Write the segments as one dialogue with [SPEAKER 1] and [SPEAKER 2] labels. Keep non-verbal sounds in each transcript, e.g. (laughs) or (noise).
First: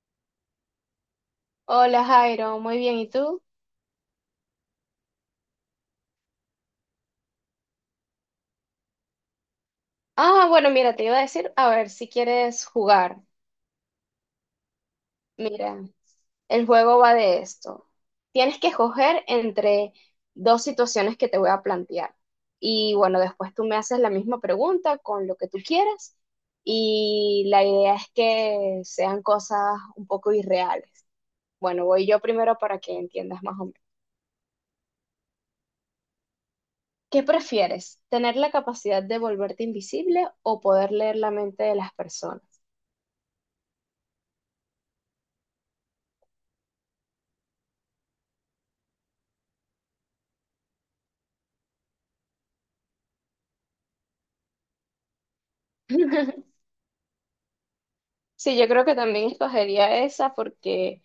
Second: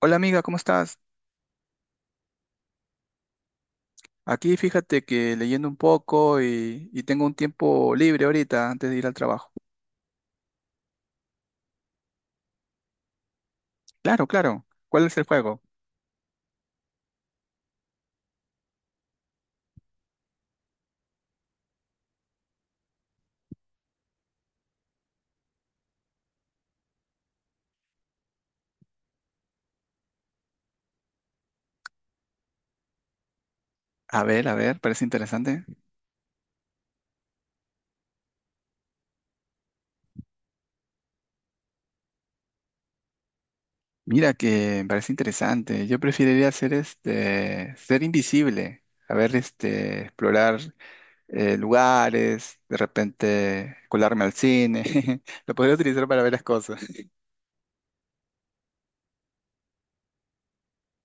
[SPEAKER 1] Hola amiga, ¿cómo estás?
[SPEAKER 2] Hola Jairo, muy bien, ¿y tú?
[SPEAKER 1] Aquí fíjate que leyendo un poco y tengo un tiempo libre ahorita antes de ir al trabajo.
[SPEAKER 2] Ah, bueno, mira, te iba a decir, a ver si quieres jugar.
[SPEAKER 1] Claro, claro. ¿Cuál es el juego?
[SPEAKER 2] Mira, el juego va de esto. Tienes que escoger entre dos situaciones que te voy a plantear. Y bueno, después tú me haces la misma pregunta con lo que tú quieras. Y la idea es que sean cosas un poco irreales. Bueno, voy yo primero para que entiendas más o menos.
[SPEAKER 1] A ver, parece interesante.
[SPEAKER 2] ¿Qué prefieres? ¿Tener la capacidad de volverte invisible o poder leer la mente de las personas?
[SPEAKER 1] Mira que me parece interesante. Yo preferiría ser ser invisible. A ver, explorar lugares, de repente colarme al cine. (laughs) Lo podría utilizar para ver las
[SPEAKER 2] (laughs)
[SPEAKER 1] cosas.
[SPEAKER 2] Sí, yo creo que también escogería esa porque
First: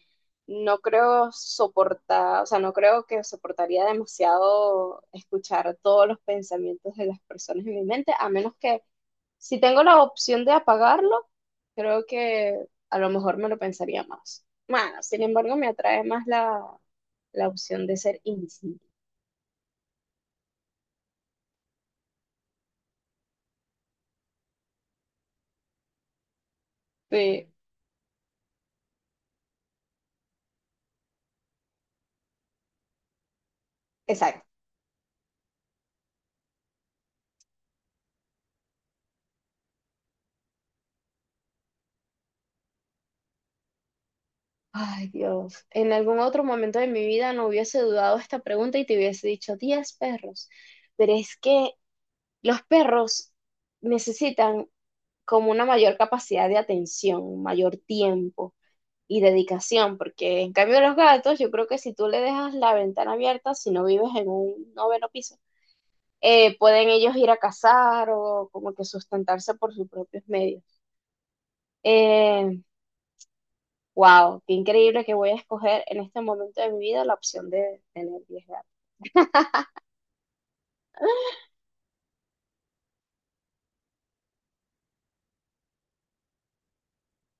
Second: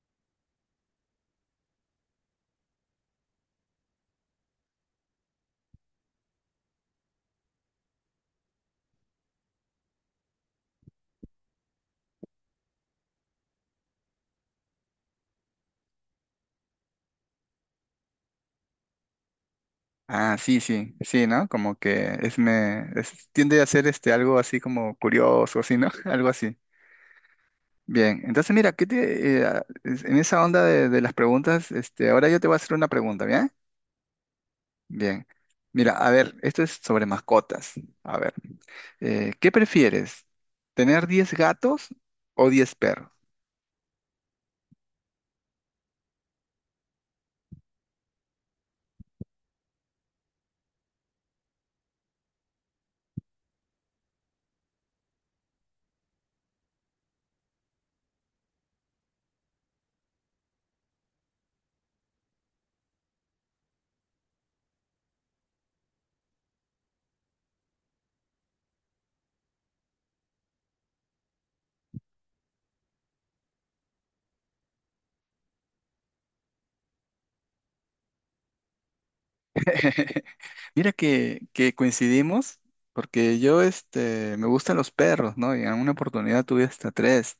[SPEAKER 2] no creo soportar, o sea, no creo que soportaría demasiado escuchar todos los pensamientos de las personas en mi mente, a menos que si tengo la opción de apagarlo, creo que a lo mejor me lo pensaría más. Bueno, sin embargo, me atrae más la opción de ser invisible.
[SPEAKER 1] Ah, sí, sí, sí, ¿no? Como que tiende a ser algo así como curioso, así, ¿no? (laughs) Algo así.
[SPEAKER 2] Sí,
[SPEAKER 1] Bien, entonces mira, ¿qué te, a- es- en esa onda de las preguntas, ahora yo te voy a hacer una pregunta, ¿bien?
[SPEAKER 2] exacto.
[SPEAKER 1] Bien. Mira, a ver, esto es sobre mascotas. A ver, ¿qué prefieres? ¿Tener 10 gatos o 10 perros?
[SPEAKER 2] Ay, Dios, en algún otro momento de mi vida no hubiese dudado esta pregunta y te hubiese dicho 10 perros, pero es que los perros necesitan como una mayor capacidad de atención, mayor tiempo y dedicación, porque en cambio los gatos, yo creo que si tú le dejas la ventana abierta, si no vives en un noveno piso, pueden ellos ir a cazar o como que sustentarse por sus propios medios. Eh, Wow, qué increíble que voy a escoger en este momento de mi vida la opción de tener 10 gatos.
[SPEAKER 1] (laughs) Mira que coincidimos, porque yo me gustan los perros, ¿no? Y en alguna oportunidad tuve hasta tres,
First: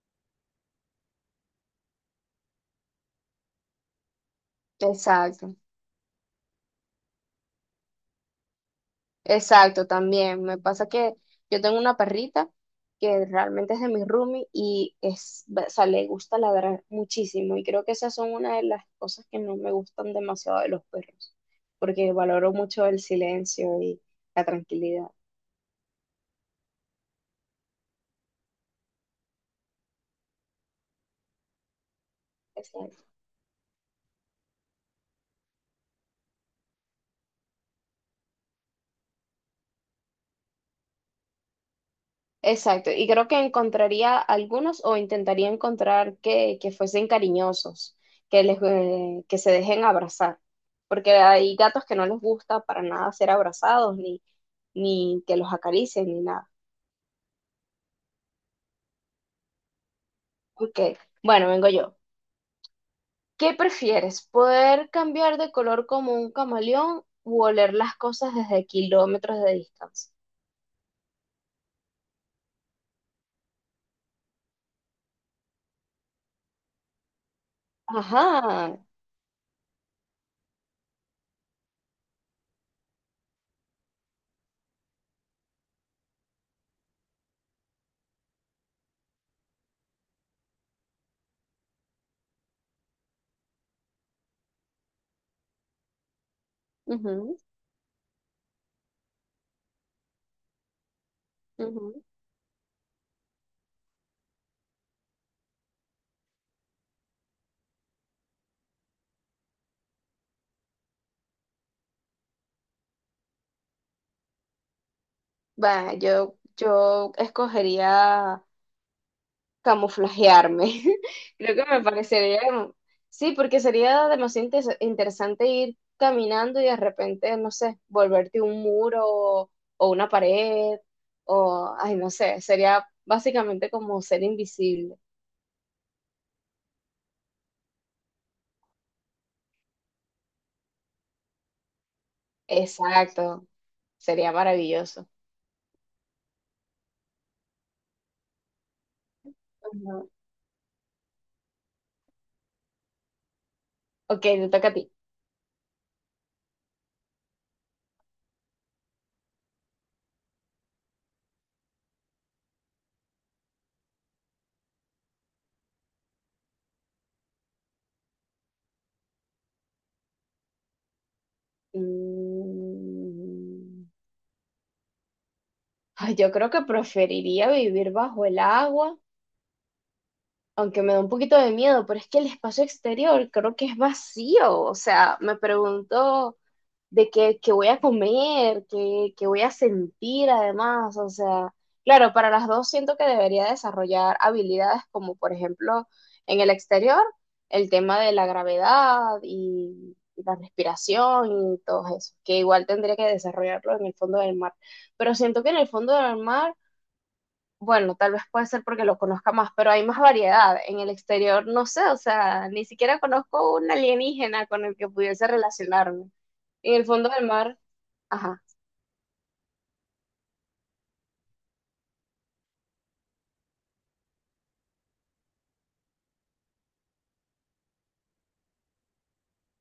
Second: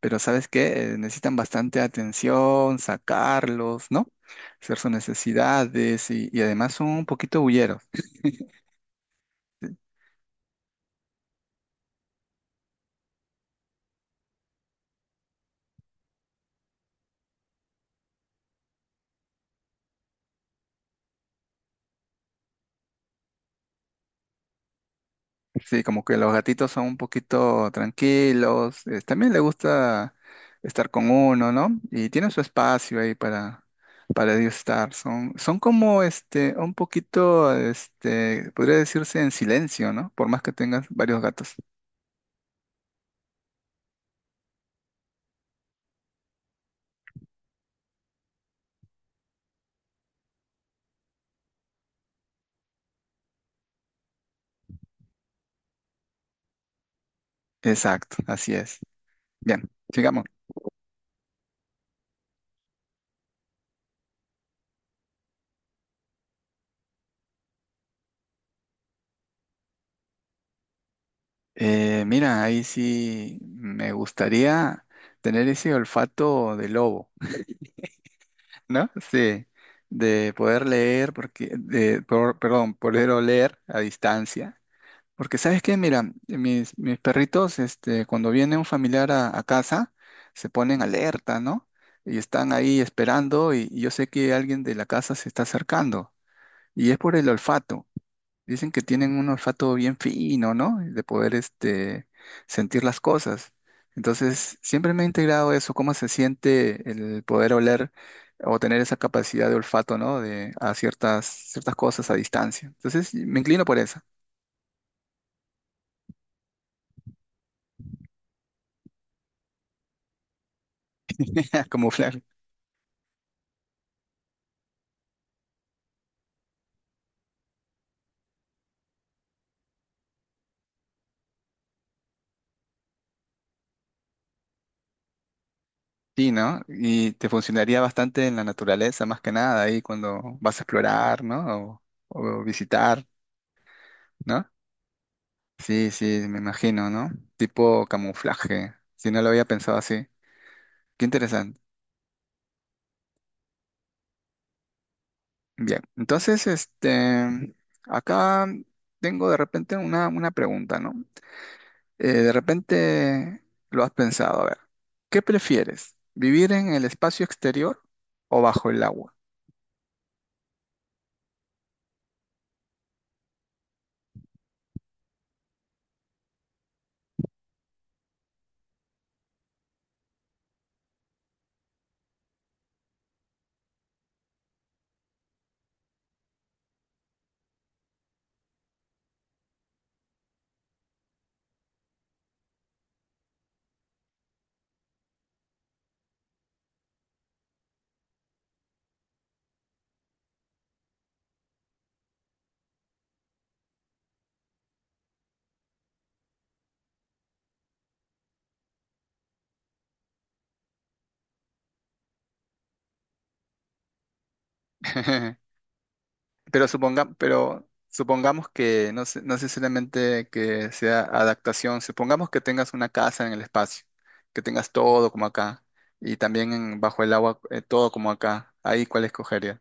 [SPEAKER 1] pero ¿sabes qué? Necesitan bastante atención, sacarlos, ¿no? Hacer sus
[SPEAKER 2] Exacto,
[SPEAKER 1] necesidades y además son un poquito bulleros.
[SPEAKER 2] exacto, también. Me pasa que yo tengo una perrita que realmente es de mi roomie y es, o sea, le gusta ladrar muchísimo y creo que esas son una de las cosas que no me gustan demasiado de los perros, porque valoro mucho el silencio y la tranquilidad.
[SPEAKER 1] Sí, como que los gatitos son un poquito tranquilos, también le gusta estar con uno, ¿no? Y tienen su espacio ahí para ellos estar. Son como un poquito, podría decirse en silencio, ¿no? Por más que tengas varios gatos.
[SPEAKER 2] Exacto, y creo que encontraría algunos o intentaría encontrar que fuesen cariñosos, que se dejen abrazar, porque hay gatos que no les gusta para nada ser abrazados, ni, ni que los acaricien, ni nada.
[SPEAKER 1] Exacto, así es. Bien, sigamos.
[SPEAKER 2] Ok, bueno, vengo yo. ¿Qué prefieres? ¿Poder cambiar de color como un camaleón u oler las cosas desde kilómetros de distancia?
[SPEAKER 1] Mira, ahí sí me gustaría tener ese olfato de lobo.
[SPEAKER 2] Ajá.
[SPEAKER 1] ¿No? Sí, de poder leer, porque, de, por- perdón, poder oler a distancia. Porque, ¿sabes qué? Mira, mis perritos, cuando viene un familiar a casa, se ponen alerta, ¿no? Y están ahí esperando y yo sé que alguien de la casa se está acercando. Y es por el
[SPEAKER 2] Ujú,
[SPEAKER 1] olfato. Dicen que tienen un olfato bien fino, ¿no? De poder,
[SPEAKER 2] ujú.
[SPEAKER 1] sentir las cosas. Entonces, siempre me ha integrado eso, cómo se siente el poder oler o tener esa capacidad de olfato, ¿no? De a ciertas cosas a distancia. Entonces, me inclino por esa,
[SPEAKER 2] Va, yo escogería camuflajearme. (laughs) Creo que
[SPEAKER 1] (laughs)
[SPEAKER 2] me
[SPEAKER 1] camuflar.
[SPEAKER 2] parecería, sí, porque sería demasiado interesante ir caminando y de repente, no sé, volverte un muro o, una pared o, ay, no sé, sería básicamente como ser invisible.
[SPEAKER 1] Sí, ¿no? Y te funcionaría bastante en la naturaleza, más que nada, ahí cuando vas a explorar, ¿no? O visitar,
[SPEAKER 2] Exacto, sería
[SPEAKER 1] ¿no?
[SPEAKER 2] maravilloso.
[SPEAKER 1] Sí, sí, me imagino, ¿no? Tipo camuflaje. Si no lo había pensado así.
[SPEAKER 2] Ujú.
[SPEAKER 1] Qué interesante.
[SPEAKER 2] Ok, te toca a ti.
[SPEAKER 1] Bien, entonces, acá tengo de repente una pregunta, ¿no? De repente lo has pensado, a ver, ¿qué prefieres? ¿Vivir en el espacio exterior o bajo el agua?
[SPEAKER 2] Mm, Ay, yo creo que preferiría vivir bajo el agua aunque me da un poquito de miedo, pero es que el espacio exterior creo que es vacío. O sea, me pregunto de qué voy a comer, qué voy a sentir además. O sea, claro, para las dos siento que debería desarrollar habilidades como, por ejemplo, en el exterior, el tema de la gravedad y la respiración y todo eso, que igual tendría que desarrollarlo en el fondo del mar. Pero siento que en el fondo del mar bueno, tal vez puede ser porque lo conozca más, pero hay más variedad. En el exterior, no sé, o sea, ni siquiera conozco un alienígena con el que pudiese
[SPEAKER 1] (laughs)
[SPEAKER 2] relacionarme. En el fondo del mar,
[SPEAKER 1] Pero
[SPEAKER 2] ajá.
[SPEAKER 1] supongamos que no necesariamente que sea adaptación, supongamos que tengas una casa en el espacio, que tengas todo como acá, y también bajo el agua, todo como acá, ahí cuál escogerías.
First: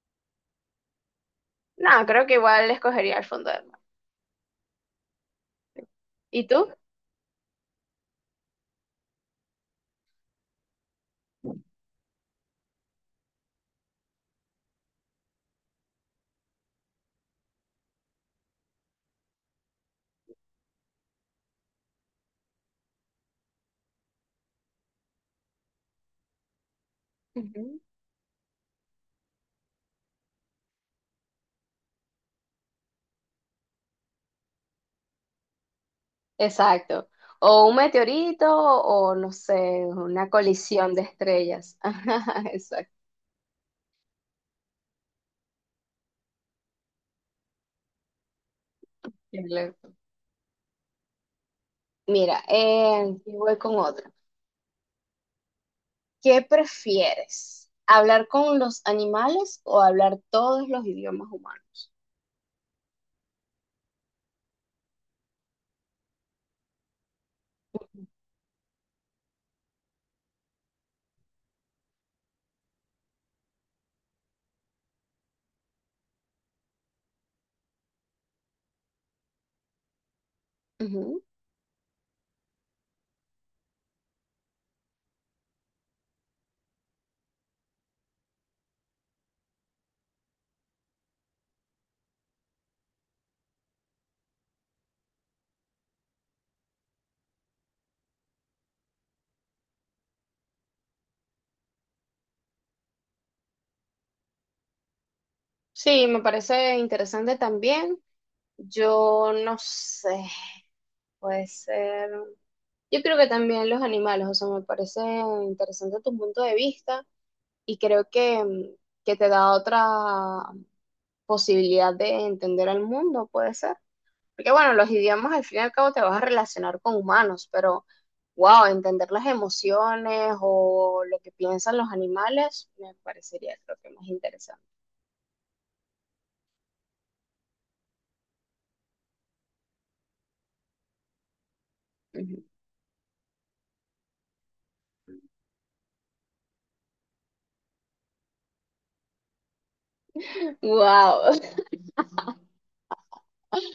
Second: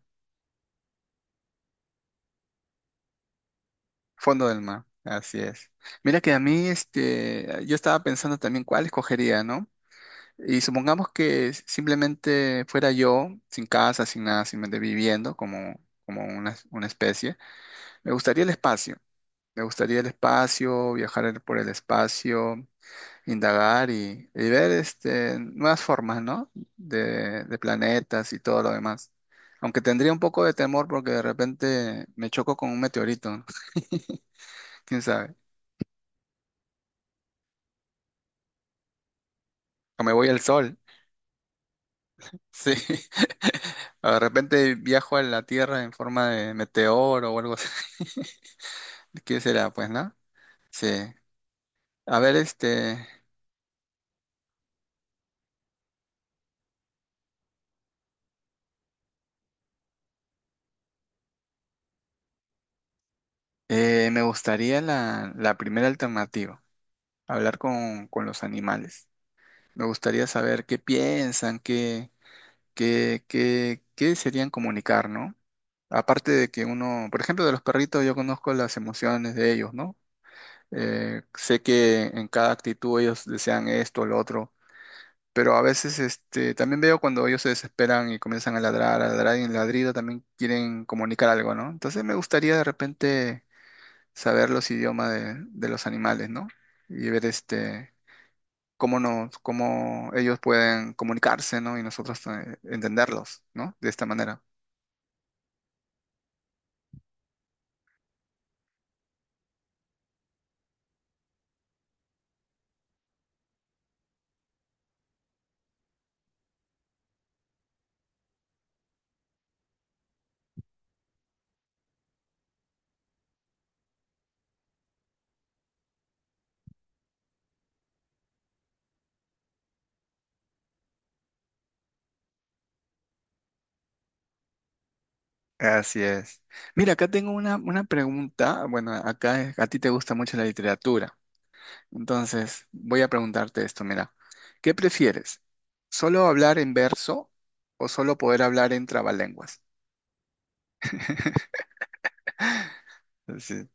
[SPEAKER 2] No, creo que igual escogería el fondo del mar.
[SPEAKER 1] Fondo del mar, así es. Mira que a
[SPEAKER 2] ¿Y
[SPEAKER 1] mí,
[SPEAKER 2] tú?
[SPEAKER 1] yo estaba pensando también cuál escogería, ¿no? Y supongamos que simplemente fuera yo, sin casa, sin nada, simplemente viviendo como, como una especie, me gustaría el espacio. Me gustaría el espacio, viajar por el espacio, indagar y ver nuevas formas, ¿no? De
[SPEAKER 2] Ujú.
[SPEAKER 1] planetas y todo lo demás. Aunque tendría un poco de temor porque de repente me choco con un meteorito, (laughs) quién sabe,
[SPEAKER 2] Exacto. O un meteorito o no sé,
[SPEAKER 1] o me voy
[SPEAKER 2] una
[SPEAKER 1] al sol.
[SPEAKER 2] colisión de estrellas. (laughs) Ajá,
[SPEAKER 1] Sí.
[SPEAKER 2] exacto.
[SPEAKER 1] (laughs) O de repente viajo a la Tierra en forma de meteoro o algo así. (laughs)
[SPEAKER 2] Qué
[SPEAKER 1] ¿Qué será, pues,
[SPEAKER 2] loco.
[SPEAKER 1] no? Sí. A ver,
[SPEAKER 2] Mira, y voy con otra. ¿Qué prefieres? ¿Hablar con los animales o hablar todos los idiomas humanos?
[SPEAKER 1] me gustaría la primera alternativa, hablar con los animales. Me gustaría saber qué piensan, qué serían comunicar, ¿no? Aparte de que uno, por ejemplo, de los perritos yo conozco las emociones de ellos, ¿no?
[SPEAKER 2] Ujú.
[SPEAKER 1] Sé que en cada actitud ellos desean esto o lo otro. Pero a veces también veo cuando ellos se desesperan y comienzan a ladrar y en ladrido también quieren comunicar algo, ¿no? Entonces me gustaría de repente saber los idiomas de los animales, ¿no? Y ver cómo ellos pueden comunicarse, ¿no? Y nosotros entenderlos, ¿no? De esta manera.
[SPEAKER 2] Sí, me parece interesante también. Yo no sé, puede ser. Yo creo que también los animales, o sea, me parece interesante tu punto de vista y creo que, que te da otra posibilidad de entender al mundo, puede ser. Porque bueno, los idiomas al fin y al cabo te vas a relacionar con humanos, pero wow, entender las emociones o lo que piensan los animales me parecería creo que más interesante.
[SPEAKER 1] Así es. Mira, acá tengo una pregunta. Bueno, acá a ti te gusta mucho la literatura.
[SPEAKER 2] Ujú.
[SPEAKER 1] Entonces, voy a preguntarte esto, mira, ¿qué prefieres? ¿Solo hablar en verso o solo poder hablar en trabalenguas?
[SPEAKER 2] Wow. (laughs)
[SPEAKER 1] Sí.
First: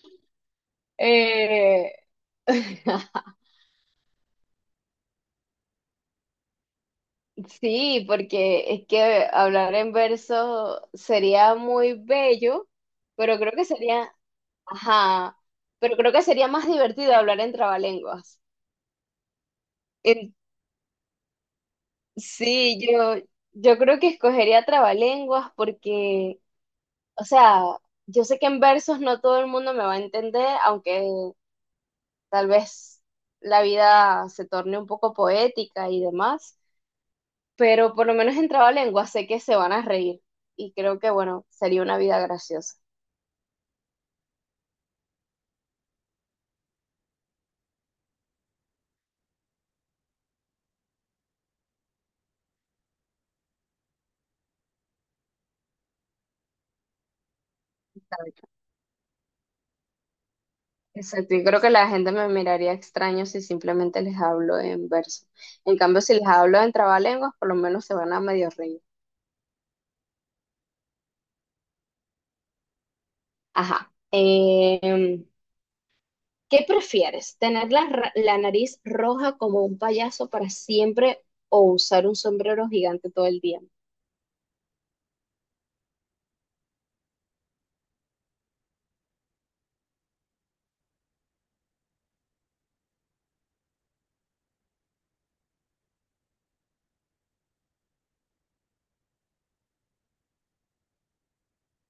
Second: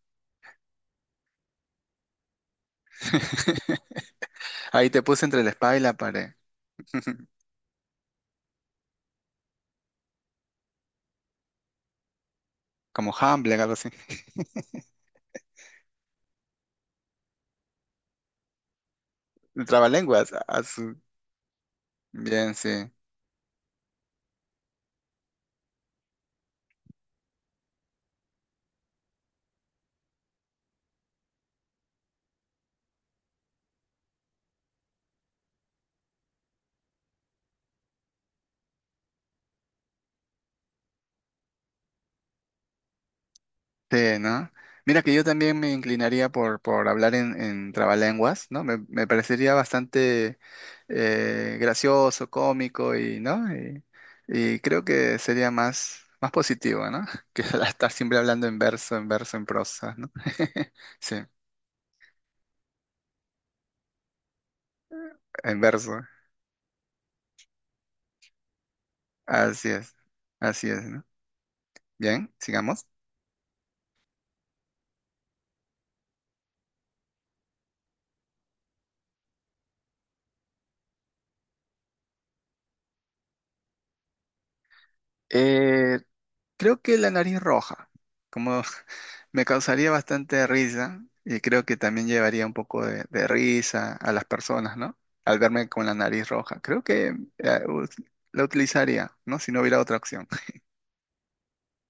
[SPEAKER 2] Eh, (laughs)
[SPEAKER 1] (laughs) Ahí te puse entre la espada y la pared, (laughs)
[SPEAKER 2] sí, porque es que hablar en verso sería muy bello,
[SPEAKER 1] como
[SPEAKER 2] pero creo
[SPEAKER 1] Hamlet,
[SPEAKER 2] que
[SPEAKER 1] algo así.
[SPEAKER 2] sería, ajá, pero creo que sería más divertido hablar en trabalenguas.
[SPEAKER 1] Trabalenguas, bien, sí.
[SPEAKER 2] Sí, yo creo que escogería trabalenguas porque, o sea, yo sé que en versos no todo el mundo me va a entender, aunque tal vez la vida se torne un poco poética y demás, pero por lo menos en trabalenguas sé que se van a reír y creo que, bueno, sería una vida graciosa.
[SPEAKER 1] Sí, ¿no? Mira que yo también me inclinaría por hablar en trabalenguas, ¿no? Me parecería bastante gracioso, cómico y, ¿no? Y creo que sería más positivo, ¿no? (laughs) Que estar siempre hablando en verso, en verso, en prosa, ¿no? (laughs) Sí,
[SPEAKER 2] Exacto, y creo que la gente me miraría extraño si simplemente les hablo en verso.
[SPEAKER 1] en
[SPEAKER 2] En cambio,
[SPEAKER 1] verso.
[SPEAKER 2] si les hablo en trabalenguas, por lo menos se van a medio reír.
[SPEAKER 1] Así es, así es, ¿no? Bien, sigamos.
[SPEAKER 2] Ajá. ¿Qué prefieres? ¿Tener la nariz roja como un payaso para siempre o usar un sombrero gigante todo el día?
[SPEAKER 1] Eh, Creo que la nariz roja, como (laughs) me causaría bastante risa y creo que también llevaría un poco de risa a las personas, ¿no? Al verme con la nariz roja. Creo que la utilizaría, ¿no? Si no hubiera otra opción.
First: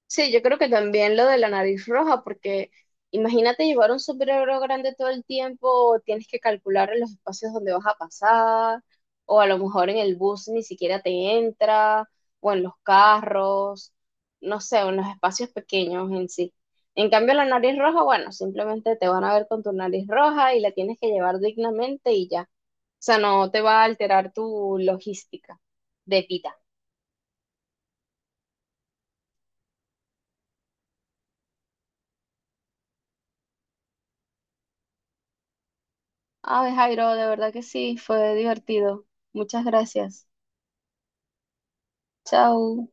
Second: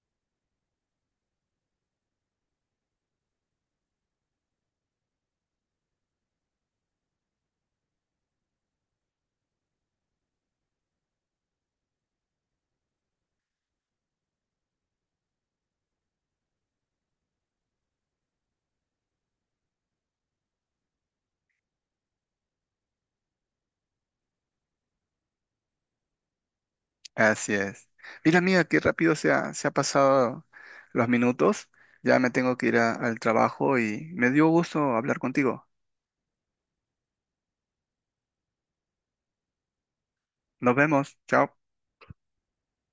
[SPEAKER 2] Sí, yo creo que también lo de la nariz roja, porque imagínate llevar un sombrero grande todo el tiempo, tienes que calcular los espacios donde vas a pasar, o a lo mejor en el bus ni siquiera te entra, o en los carros, no sé, o en los espacios pequeños en sí. En cambio, la nariz roja, bueno, simplemente te van a ver con tu nariz roja y la tienes que llevar dignamente y ya. O sea, no te va a alterar tu logística de vida.
[SPEAKER 1] (laughs) Así es. Mira, amiga, qué rápido se ha pasado los minutos. Ya me tengo que ir al trabajo y me dio gusto hablar contigo.
[SPEAKER 2] Ay, Jairo, de verdad que sí, fue divertido. Muchas gracias.
[SPEAKER 1] Nos vemos. Chao.
[SPEAKER 2] Chao.